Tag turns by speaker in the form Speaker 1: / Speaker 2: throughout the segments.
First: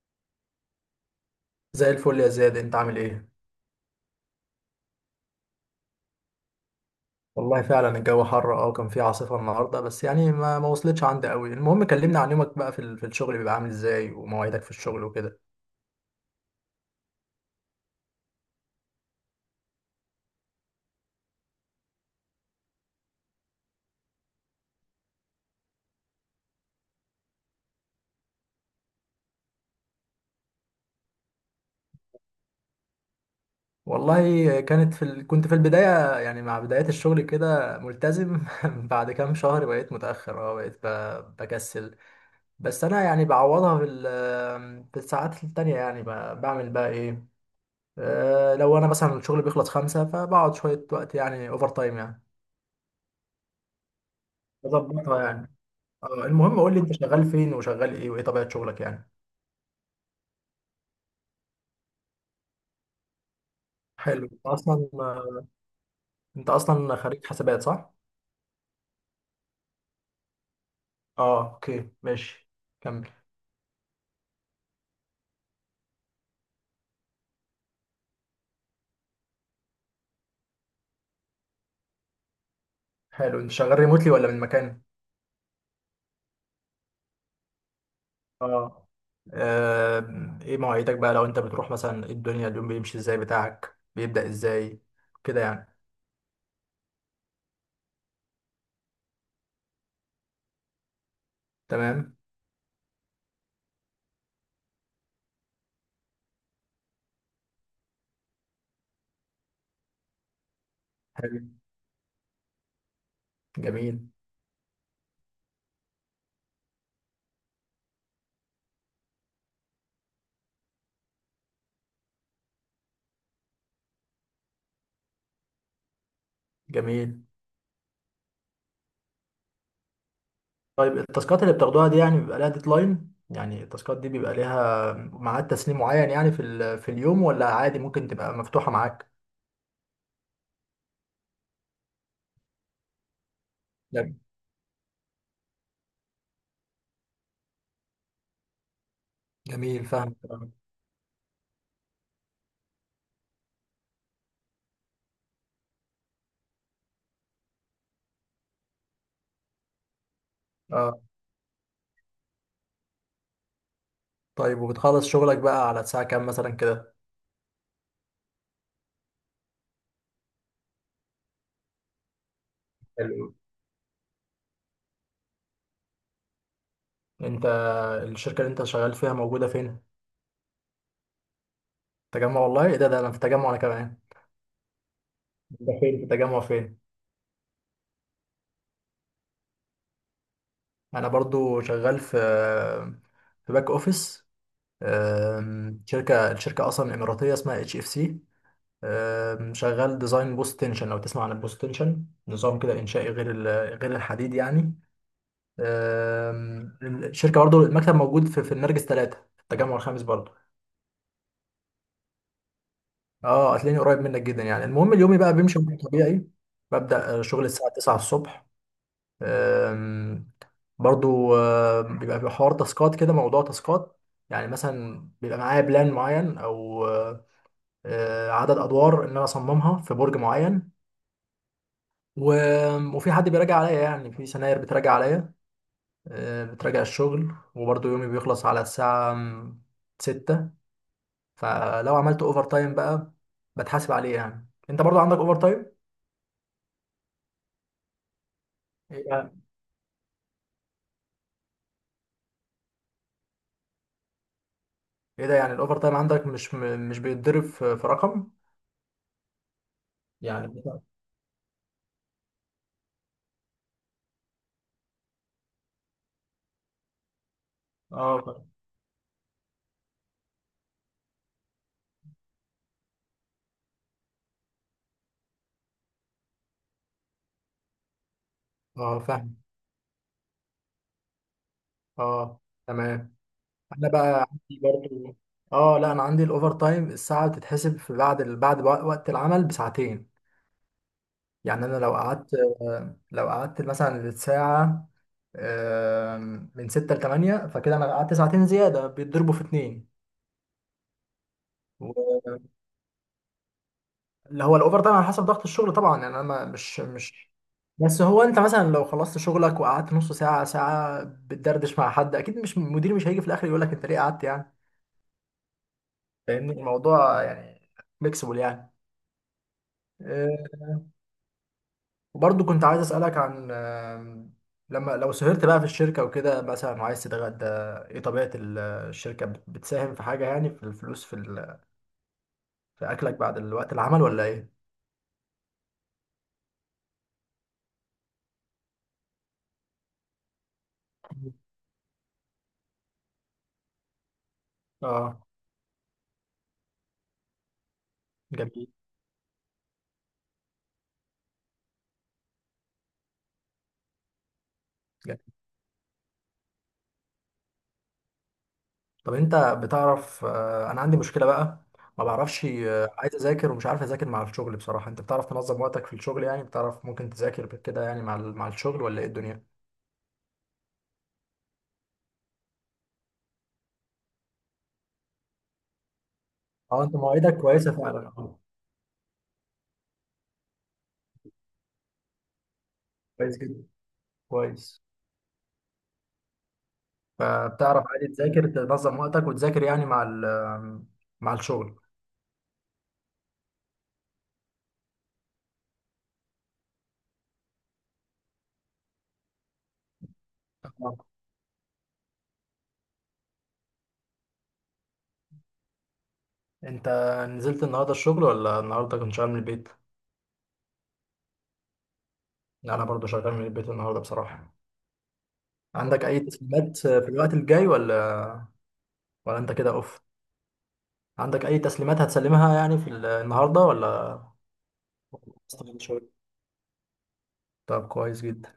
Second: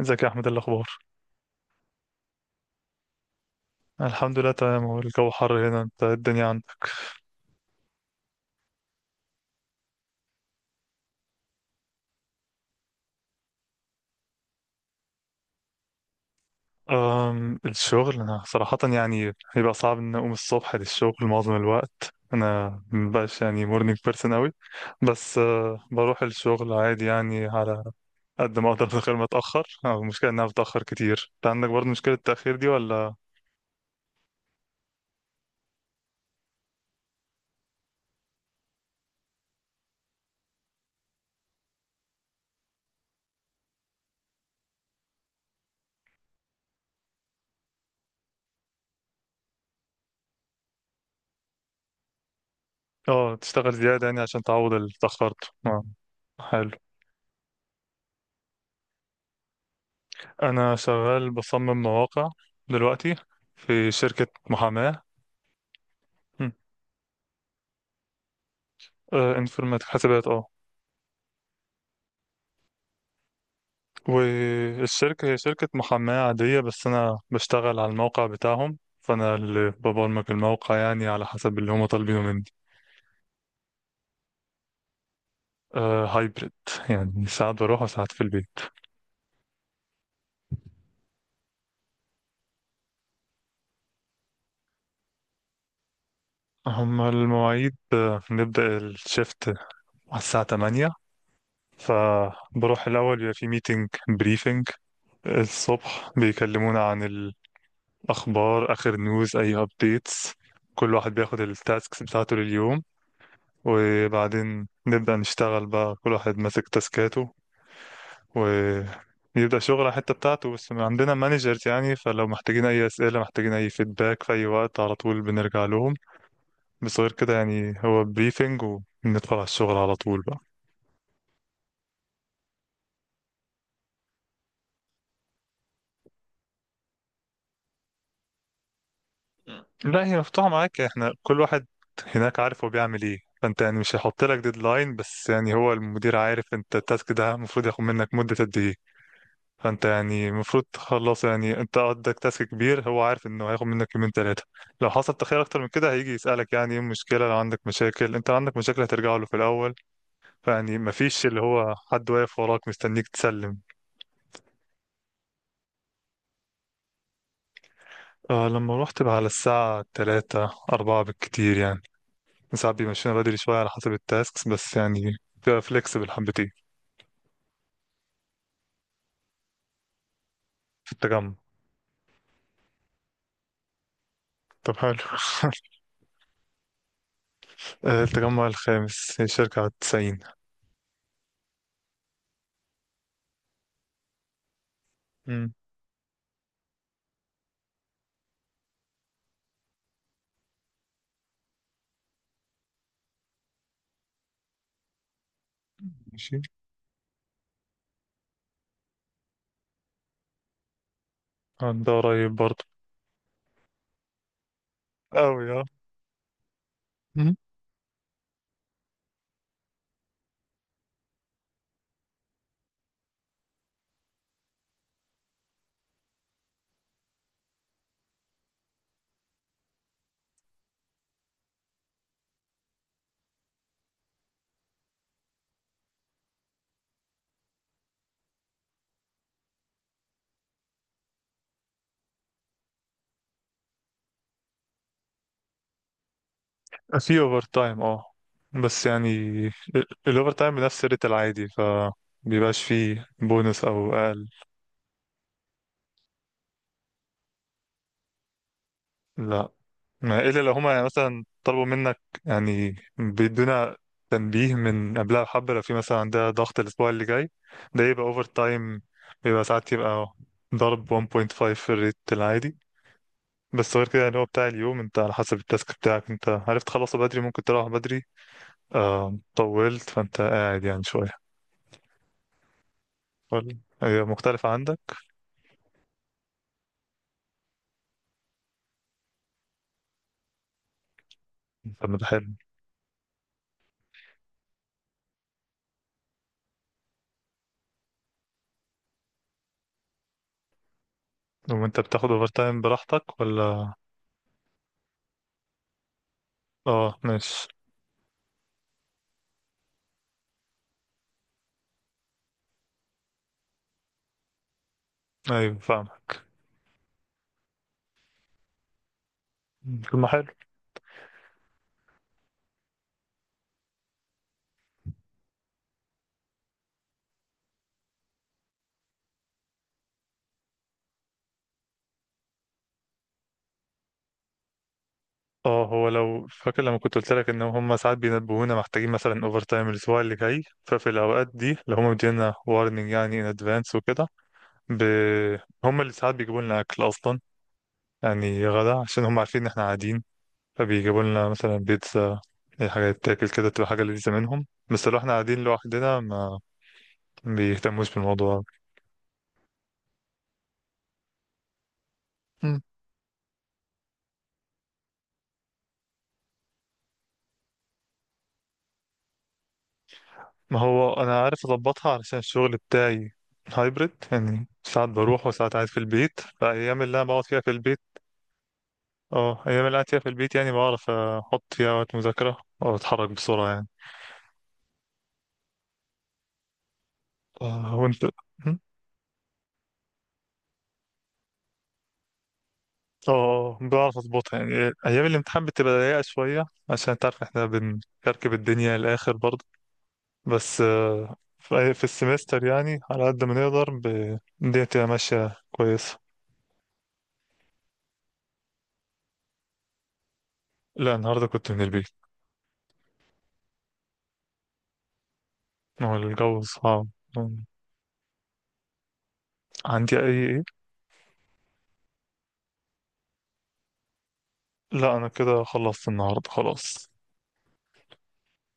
Speaker 1: ازيك يا احمد؟ إيه الاخبار؟
Speaker 2: زي الفل يا زياد، انت عامل ايه؟
Speaker 1: الحمد لله تمام. هو الجو حر هنا، انت إيه الدنيا عندك؟
Speaker 2: والله فعلا الجو حر، كان في عاصفة النهاردة. بس يعني ما وصلتش عندي قوي. المهم، كلمنا عن يومك بقى في الشغل، بيبقى عامل ازاي ومواعيدك في الشغل وكده؟
Speaker 1: الشغل انا صراحه يعني بيبقى صعب ان اقوم الصبح للشغل. معظم الوقت انا مبقاش يعني مورنينج بيرسون اوي، بس بروح الشغل عادي يعني على قد ما اقدر من غير ما اتاخر. المشكله ان انا بتاخر كتير. انت عندك برضه مشكله التاخير دي ولا؟
Speaker 2: والله كنت في البداية يعني مع بداية الشغل كده ملتزم. بعد كام شهر بقيت متأخر، بقيت بكسل. بس انا يعني بعوضها في الساعات التانية. يعني بعمل بقى ايه؟ اه لو انا مثلا الشغل بيخلص خمسة، فبقعد شوية وقت، يعني اوفر تايم يعني،
Speaker 1: اه تشتغل زياده يعني عشان تعوض اللي
Speaker 2: بظبطها
Speaker 1: اتاخرته.
Speaker 2: يعني. المهم
Speaker 1: حلو.
Speaker 2: قول لي انت شغال فين وشغال ايه وايه طبيعة شغلك يعني.
Speaker 1: انا شغال بصمم مواقع دلوقتي في شركه
Speaker 2: حلو.
Speaker 1: محاماه.
Speaker 2: انت اصلا خريج حسابات، صح؟
Speaker 1: آه، انفورماتيك حسابات اه.
Speaker 2: اه، اوكي ماشي، كمل.
Speaker 1: والشركة هي شركة محاماة عادية، بس أنا بشتغل على الموقع بتاعهم، فأنا اللي ببرمج الموقع يعني على حسب اللي هما طالبينه مني.
Speaker 2: حلو. انت شغال ريموتلي ولا من مكان؟
Speaker 1: آه، هايبريد، يعني ساعات بروح وساعات في البيت.
Speaker 2: اه. ايه مواعيدك بقى، لو انت بتروح مثلا، ايه الدنيا اليوم بيمشي ازاي، بتاعك بيبدأ ازاي كده يعني؟
Speaker 1: هما المواعيد، آه، نبدأ الشيفت على الساعة 8،
Speaker 2: تمام.
Speaker 1: فبروح الأول بيبقى في ميتنج بريفنج. الصبح بيكلمونا عن الأخبار، آخر نيوز، أي أبديتس. كل واحد بياخد
Speaker 2: حلو.
Speaker 1: التاسكس بتاعته لليوم.
Speaker 2: جميل
Speaker 1: وبعدين نبدأ نشتغل بقى، كل واحد ماسك تاسكاته ويبدأ شغل على الحتة بتاعته، بس عندنا مانجرز، يعني فلو محتاجين أي أسئلة، محتاجين أي فيدباك في أي وقت، على طول بنرجع لهم. بس غير
Speaker 2: جميل.
Speaker 1: كده يعني هو بريفنج وندخل على الشغل على طول بقى.
Speaker 2: طيب، التاسكات اللي بتاخدوها دي، يعني بيبقى لها ديدلاين، يعني التاسكات دي بيبقى ليها ميعاد تسليم معين يعني في اليوم، ولا عادي ممكن تبقى مفتوحة معاك؟
Speaker 1: لا، هي مفتوحة معاك. احنا كل واحد هناك عارف هو بيعمل ايه، فانت يعني مش هيحط لك ديدلاين، بس يعني هو المدير عارف انت التاسك ده المفروض ياخد منك مدة قد ايه. فانت
Speaker 2: جميل، فاهم،
Speaker 1: يعني المفروض تخلص يعني انت، عندك تاسك كبير هو عارف انه هياخد منك يومين ثلاثه. لو حصل تاخير اكتر من كده هيجي يسالك يعني ايه المشكله. لو عندك مشاكل، انت لو عندك مشاكل هترجع له في الاول. فيعني
Speaker 2: اه.
Speaker 1: مفيش اللي هو حد واقف وراك مستنيك تسلم.
Speaker 2: طيب، وبتخلص شغلك بقى على الساعة كام مثلا كده؟
Speaker 1: آه لما رحت بقى على الساعه 3 4 بالكتير يعني. ساعات بيمشينا
Speaker 2: حلو.
Speaker 1: بدري شويه على حسب التاسكس، بس يعني بتبقى فليكسبل حبتين.
Speaker 2: انت، الشركة اللي انت شغال فيها موجودة فين؟
Speaker 1: في التجمع.
Speaker 2: تجمع! والله ايه ده انا في تجمع انا كمان.
Speaker 1: طب حلو
Speaker 2: انت فين في تجمع فين؟
Speaker 1: آه، التجمع الخامس، هي شركة على التسعين.
Speaker 2: انا برضو شغال في باك اوفيس.
Speaker 1: مم.
Speaker 2: الشركة اصلا اماراتية اسمها اتش اف سي. شغال ديزاين بوست تنشن، لو تسمع عن البوست تنشن، نظام كده انشائي غير الحديد يعني.
Speaker 1: ماشي.
Speaker 2: الشركة برضو المكتب موجود في النرجس 3 في التجمع الخامس برضو.
Speaker 1: آه، ده قريب برضه.
Speaker 2: اه هتلاقيني قريب منك جدا يعني. المهم، اليومي بقى
Speaker 1: أوي
Speaker 2: بيمشي
Speaker 1: اه.
Speaker 2: بشكل طبيعي. ببدأ شغل الساعة 9 الصبح. آم، برضو بيبقى في حوار تاسكات كده، موضوع تاسكات. يعني مثلا بيبقى معايا بلان معين، او عدد ادوار ان انا اصممها في برج معين. وفي حد بيراجع عليا، يعني في سناير بتراجع عليا. بتراجع الشغل. وبرضو يومي بيخلص على الساعة 6. فلو عملت اوفر تايم بقى، بتحاسب عليه؟ يعني انت برضو عندك اوفر تايم؟
Speaker 1: آه، في اوفر تايم اه، بس يعني الاوفر تايم بنفس الريت العادي، ف بيبقاش فيه بونص او اقل.
Speaker 2: ايه ده، يعني الاوفر تايم عندك مش مش بيتضرب في رقم؟
Speaker 1: لا، ما الا
Speaker 2: يعني
Speaker 1: لو هما يعني مثلا طلبوا منك، يعني بيدونا تنبيه من قبلها بحبة، لو في مثلا عندها ضغط الاسبوع اللي جاي، ده يبقى
Speaker 2: اه،
Speaker 1: اوفر تايم. بيبقى ساعات يبقى ضرب 1.5 في الريت العادي. بس غير كده يعني هو بتاع اليوم، انت على حسب التاسك بتاعك، انت عرفت تخلصه بدري ممكن تروح بدري.
Speaker 2: اه،
Speaker 1: آه
Speaker 2: فاهم،
Speaker 1: طولت فانت قاعد يعني شوية.
Speaker 2: اه، تمام.
Speaker 1: ولا
Speaker 2: انا
Speaker 1: هي
Speaker 2: بقى
Speaker 1: مختلفة
Speaker 2: عندي
Speaker 1: عندك؟
Speaker 2: برضو، اه لا، انا عندي الاوفر تايم الساعه بتتحسب بعد وقت العمل بساعتين. يعني انا لو
Speaker 1: طب ده حلو.
Speaker 2: قعدت، لو قعدت مثلا الساعه آه، من 6 ل 8، فكده انا قعدت ساعتين زياده بيتضربوا في اتنين.
Speaker 1: وانت بتاخد اوفر تايم براحتك ولا؟
Speaker 2: اللي هو الاوفر تايم على حسب ضغط الشغل طبعا، يعني انا
Speaker 1: اه
Speaker 2: مش.
Speaker 1: ماشي.
Speaker 2: بس هو انت مثلا لو خلصت شغلك وقعدت نص ساعه ساعه بتدردش مع حد، اكيد مش المدير مش هيجي في الاخر يقول لك انت ليه قعدت يعني.
Speaker 1: ايوه فاهمك.
Speaker 2: فاهمني الموضوع يعني، فليكسبل يعني.
Speaker 1: طب ما حلو.
Speaker 2: آه، وبرضه كنت عايز اسالك عن لما لو سهرت بقى في الشركه وكده مثلا وعايز تتغدى، ايه طبيعه الشركه، بتساهم في حاجه، يعني في الفلوس، في اكلك بعد الوقت العمل، ولا ايه؟
Speaker 1: اه هو لو فاكر لما كنت قلت لك ان هم ساعات بينبهونا محتاجين مثلا اوفر تايم الاسبوع اللي جاي، ففي الاوقات دي اللي هم مدينا وارنينج يعني ان ادفانس وكده، ب...
Speaker 2: اه،
Speaker 1: هم اللي ساعات بيجيبوا لنا اكل اصلا، يعني
Speaker 2: جميل.
Speaker 1: غدا عشان هم عارفين ان احنا قاعدين. فبيجيبوا لنا مثلا بيتزا، اي حاجه تتاكل كده، تبقى حاجه لذيذه منهم. بس لو احنا قاعدين لوحدنا ما بيهتموش بالموضوع.
Speaker 2: طب انت بتعرف، انا عندي مشكله بقى، ما بعرفش، عايز اذاكر ومش عارف اذاكر مع الشغل بصراحه. انت بتعرف تنظم وقتك في الشغل يعني؟ بتعرف ممكن تذاكر كده يعني مع الشغل ولا ايه الدنيا؟
Speaker 1: ما هو انا عارف اظبطها، علشان الشغل بتاعي هايبرد، يعني ساعات بروح وساعات قاعد في البيت. فايام
Speaker 2: اه، انت
Speaker 1: اللي انا بقعد
Speaker 2: مواعيدك
Speaker 1: فيها في
Speaker 2: كويسه
Speaker 1: البيت،
Speaker 2: فعلا، اه.
Speaker 1: اه، ايام اللي قاعد فيها في البيت، يعني بعرف احط فيها وقت مذاكرة او اتحرك
Speaker 2: كويس
Speaker 1: بسرعة
Speaker 2: جدا،
Speaker 1: يعني.
Speaker 2: كويس.
Speaker 1: آه،
Speaker 2: فبتعرف
Speaker 1: وانت
Speaker 2: عادي تذاكر، تنظم وقتك وتذاكر يعني مع الشغل.
Speaker 1: اه. آه، بعرف اظبطها يعني. ايام الامتحان بتبقى ضيقة شوية، عشان انت عارف احنا بنكركب الدنيا الاخر برضه. بس
Speaker 2: آه.
Speaker 1: آه، في السمستر يعني على قد ما نقدر، الدنيا تبقى ماشية كويسة.
Speaker 2: انت نزلت النهارده الشغل ولا النهارده كنت شغال من البيت؟
Speaker 1: لا، النهاردة كنت من البيت.
Speaker 2: لا، انا برضه شغال من البيت النهارده بصراحه.
Speaker 1: هو
Speaker 2: عندك اي
Speaker 1: الجو
Speaker 2: تسليمات
Speaker 1: صعب.
Speaker 2: في الوقت الجاي، ولا ولا انت كده
Speaker 1: عندي
Speaker 2: اوف؟
Speaker 1: اي ايه؟
Speaker 2: عندك أي تسليمات هتسلمها يعني النهاردة ولا؟
Speaker 1: لا، انا كده
Speaker 2: استنى
Speaker 1: خلصت
Speaker 2: شوية.
Speaker 1: النهارده خلاص.
Speaker 2: طب كويس جدا.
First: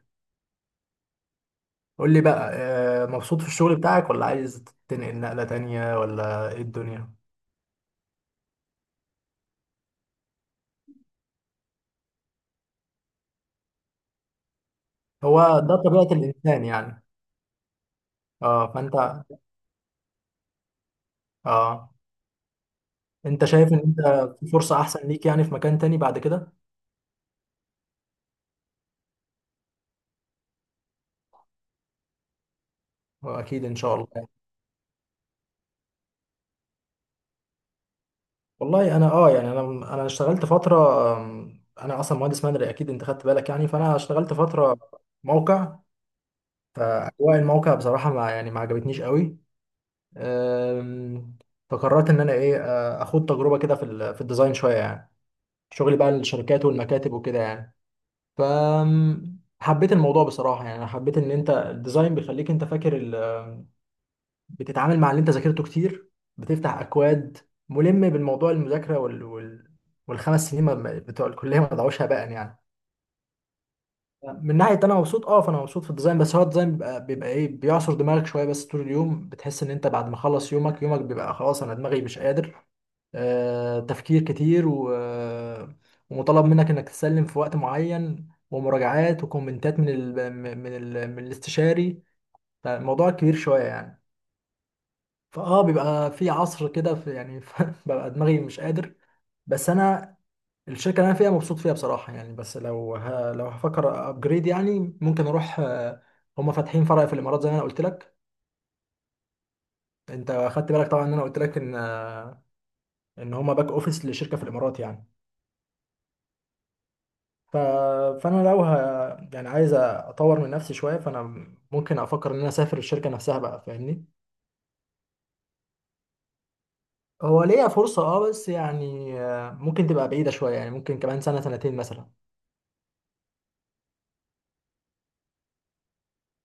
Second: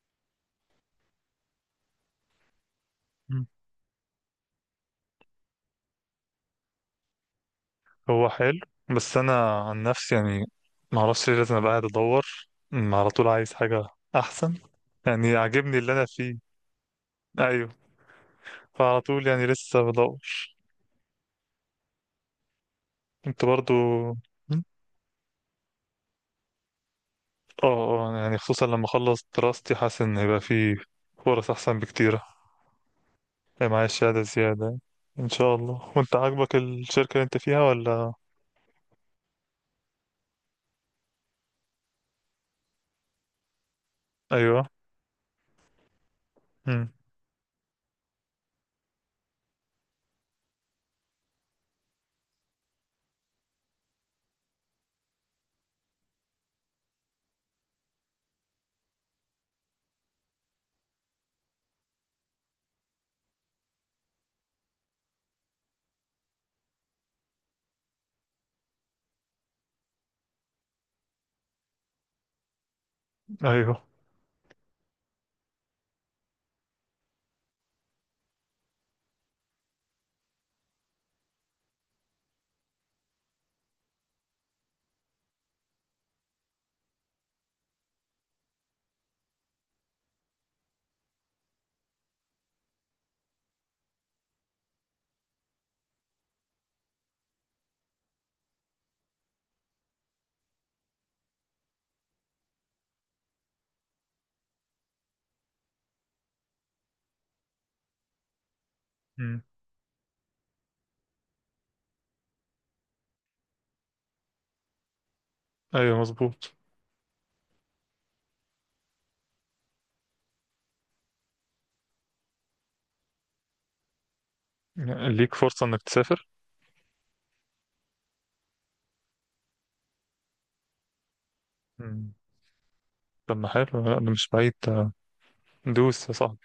Speaker 2: قول لي بقى، مبسوط
Speaker 1: مم.
Speaker 2: في الشغل بتاعك ولا عايز تنقل نقلة تانية ولا إيه الدنيا؟
Speaker 1: هو حلو، بس انا عن نفسي يعني ما اعرفش ليه، لازم ابقى قاعد ادور على طول عايز حاجه احسن. يعني
Speaker 2: هو ده
Speaker 1: عاجبني اللي انا
Speaker 2: طبيعة
Speaker 1: فيه،
Speaker 2: الإنسان يعني.
Speaker 1: ايوه،
Speaker 2: اه، فأنت،
Speaker 1: فعلى طول يعني لسه بدور.
Speaker 2: اه،
Speaker 1: انت
Speaker 2: أنت شايف
Speaker 1: برضو.
Speaker 2: إن أنت في
Speaker 1: مم.
Speaker 2: فرصة أحسن ليك يعني في مكان تاني بعد كده؟
Speaker 1: اه آه، يعني خصوصا لما اخلص دراستي، حاسس ان هيبقى فيه فرص احسن بكتير.
Speaker 2: أكيد
Speaker 1: هيبقى
Speaker 2: إن
Speaker 1: معايا
Speaker 2: شاء الله
Speaker 1: شهاده
Speaker 2: يعني.
Speaker 1: زياده ان شاء الله. وانت عاجبك الشركه اللي انت فيها ولا؟
Speaker 2: والله أنا، اه، يعني أنا اشتغلت فترة. أنا أصلا مهندس مدني، أكيد أنت خدت بالك يعني. فأنا اشتغلت
Speaker 1: ايوه.
Speaker 2: فترة موقع.
Speaker 1: مم.
Speaker 2: فأجواء الموقع بصراحة ما يعني ما عجبتنيش قوي. أم، فقررت ان انا ايه، اخد تجربه كده في الديزاين شويه يعني. شغلي بقى للشركات والمكاتب وكده يعني. ف حبيت الموضوع بصراحه يعني. أنا حبيت ان انت الديزاين بيخليك انت فاكر بتتعامل مع اللي انت ذاكرته كتير، بتفتح اكواد، ملم بالموضوع، المذاكره والخمس سنين بتوع الكليه ما ضيعوش هباء يعني.
Speaker 1: ايوه.
Speaker 2: من ناحيه انا مبسوط، اه. فانا مبسوط في الديزاين. بس هو الديزاين بيبقى، ايه بيعصر دماغك شويه. بس طول اليوم بتحس ان انت بعد ما خلص يومك، يومك بيبقى خلاص، انا دماغي مش قادر. تفكير كتير ومطالب منك انك تسلم في وقت معين، ومراجعات وكومنتات من الاستشاري. فالموضوع كبير شوية يعني. فاه بيبقى في عصر كده في يعني ببقى دماغي مش قادر. بس انا الشركة اللي انا فيها مبسوط فيها بصراحة يعني. بس لو هفكر ابجريد، يعني ممكن اروح، هما فاتحين فرع في الامارات زي ما انا قلت لك.
Speaker 1: مم.
Speaker 2: انت خدت بالك طبعا ان انا قلت لك ان، ان هما باك اوفيس لشركة في الامارات يعني.
Speaker 1: ايوه مظبوط.
Speaker 2: ف... فانا لو ه... يعني عايز اطور من نفسي شويه. فانا ممكن افكر ان انا اسافر الشركه نفسها بقى، فاهمني.
Speaker 1: ليك فرصة إنك تسافر؟
Speaker 2: هو ليا فرصه، اه، بس يعني ممكن تبقى بعيده شويه، يعني ممكن كمان سنه سنتين مثلا.
Speaker 1: مم. طب ما حلو، لا ده مش بعيد ده. دوس يا صاحبي.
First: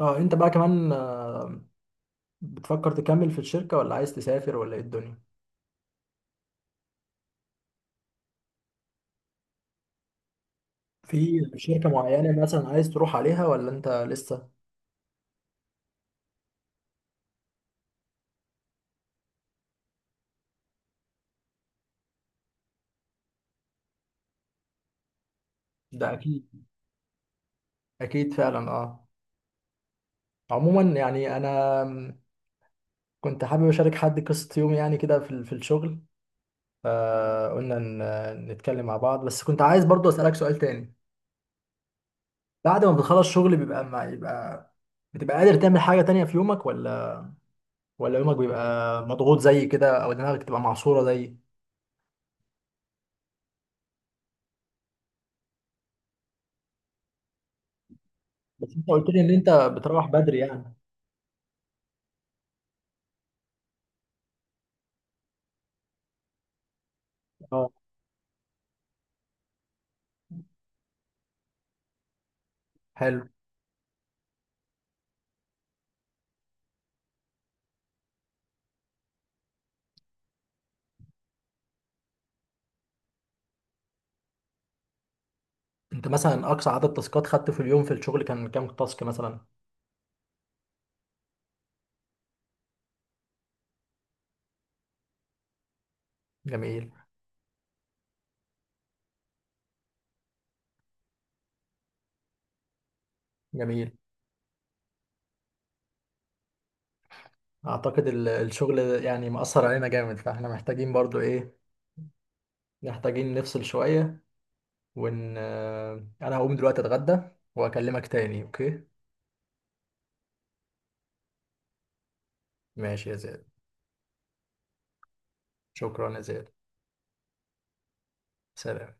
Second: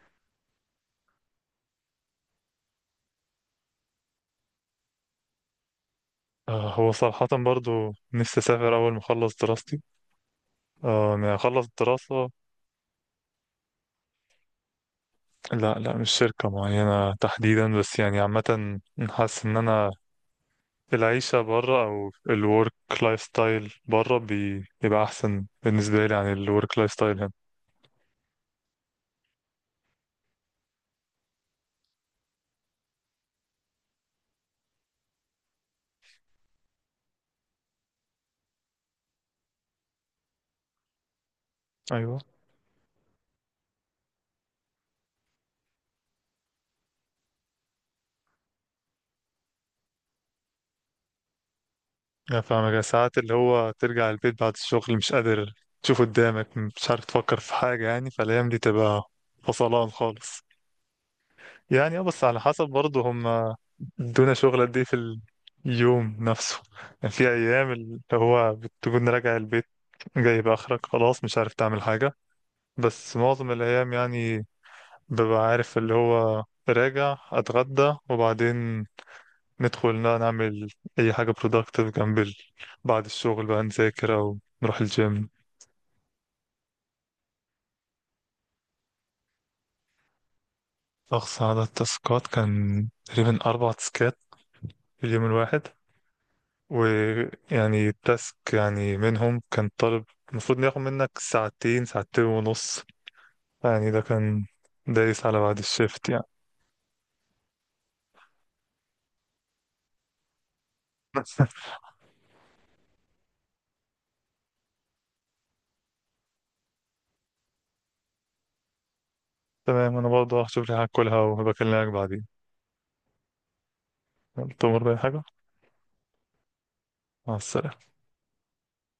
Speaker 2: اه، انت بقى كمان بتفكر تكمل في الشركه ولا عايز تسافر ولا ايه الدنيا؟
Speaker 1: آه هو صراحة برضو نفسي أسافر أول ما أخلص دراستي. آه، يعني
Speaker 2: في
Speaker 1: أخلص
Speaker 2: شركه
Speaker 1: الدراسة.
Speaker 2: معينه مثلا عايز تروح عليها ولا انت لسه؟
Speaker 1: لا لا، مش شركة معينة تحديدا، بس يعني عامة. حاسس إن أنا العيشة برا، أو الورك لايف ستايل برا، بيبقى أحسن بالنسبة
Speaker 2: ده
Speaker 1: لي عن
Speaker 2: اكيد،
Speaker 1: الورك لايف ستايل هنا.
Speaker 2: اكيد فعلا، اه. عموما يعني انا كنت حابب اشارك حد قصه يومي يعني كده في الشغل. فقلنا نتكلم مع بعض. بس كنت عايز برضو أسألك سؤال تاني.
Speaker 1: أيوه.
Speaker 2: بعد ما بتخلص شغل بيبقى ما يبقى، بتبقى قادر تعمل حاجة تانية في يومك ولا؟ ولا يومك بيبقى مضغوط زي كده، أو دماغك بتبقى معصورة زي.
Speaker 1: أنا فاهمك، يا ساعات اللي هو ترجع البيت بعد الشغل مش قادر تشوف قدامك، مش عارف تفكر في حاجة يعني، فالأيام دي
Speaker 2: بس أنت
Speaker 1: تبقى
Speaker 2: قلت لي إن أنت
Speaker 1: فصلان
Speaker 2: بتروح بدري
Speaker 1: خالص.
Speaker 2: يعني.
Speaker 1: يعني اه، بس على حسب برضه هم ادونا شغل قد ايه في اليوم نفسه. يعني في
Speaker 2: اه،
Speaker 1: أيام اللي هو بتكون راجع البيت جايب آخرك، خلاص مش عارف تعمل حاجة. بس
Speaker 2: حلو.
Speaker 1: معظم الأيام يعني ببقى عارف، اللي هو راجع أتغدى وبعدين ندخل نعمل أي حاجة productive، جنب بعد الشغل بقى نذاكر أو نروح الجيم.
Speaker 2: أنت مثلا أقصى عدد تاسكات خدته في اليوم في الشغل كان كام تاسك مثلا؟
Speaker 1: أقصى عدد تاسكات كان تقريبا أربع تاسكات في اليوم الواحد.
Speaker 2: جميل
Speaker 1: ويعني تاسك يعني منهم كان طالب، المفروض إنه ياخد منك ساعتين، ساعتين ونص يعني.
Speaker 2: جميل.
Speaker 1: ده كان دايس على بعد الشيفت يعني.
Speaker 2: أعتقد الشغل يعني مأثر علينا جامد، فإحنا محتاجين برضو إيه، محتاجين نفصل شوية. وان انا هقوم دلوقتي اتغدى واكلمك تاني، اوكي؟
Speaker 1: تمام، أنا برضه هشوف لي حاجة أكلها وبكلمك بعدين.
Speaker 2: ماشي يا زياد.
Speaker 1: تمر بأي حاجة.
Speaker 2: شكرا يا زياد.
Speaker 1: مع السلامة.
Speaker 2: سلام.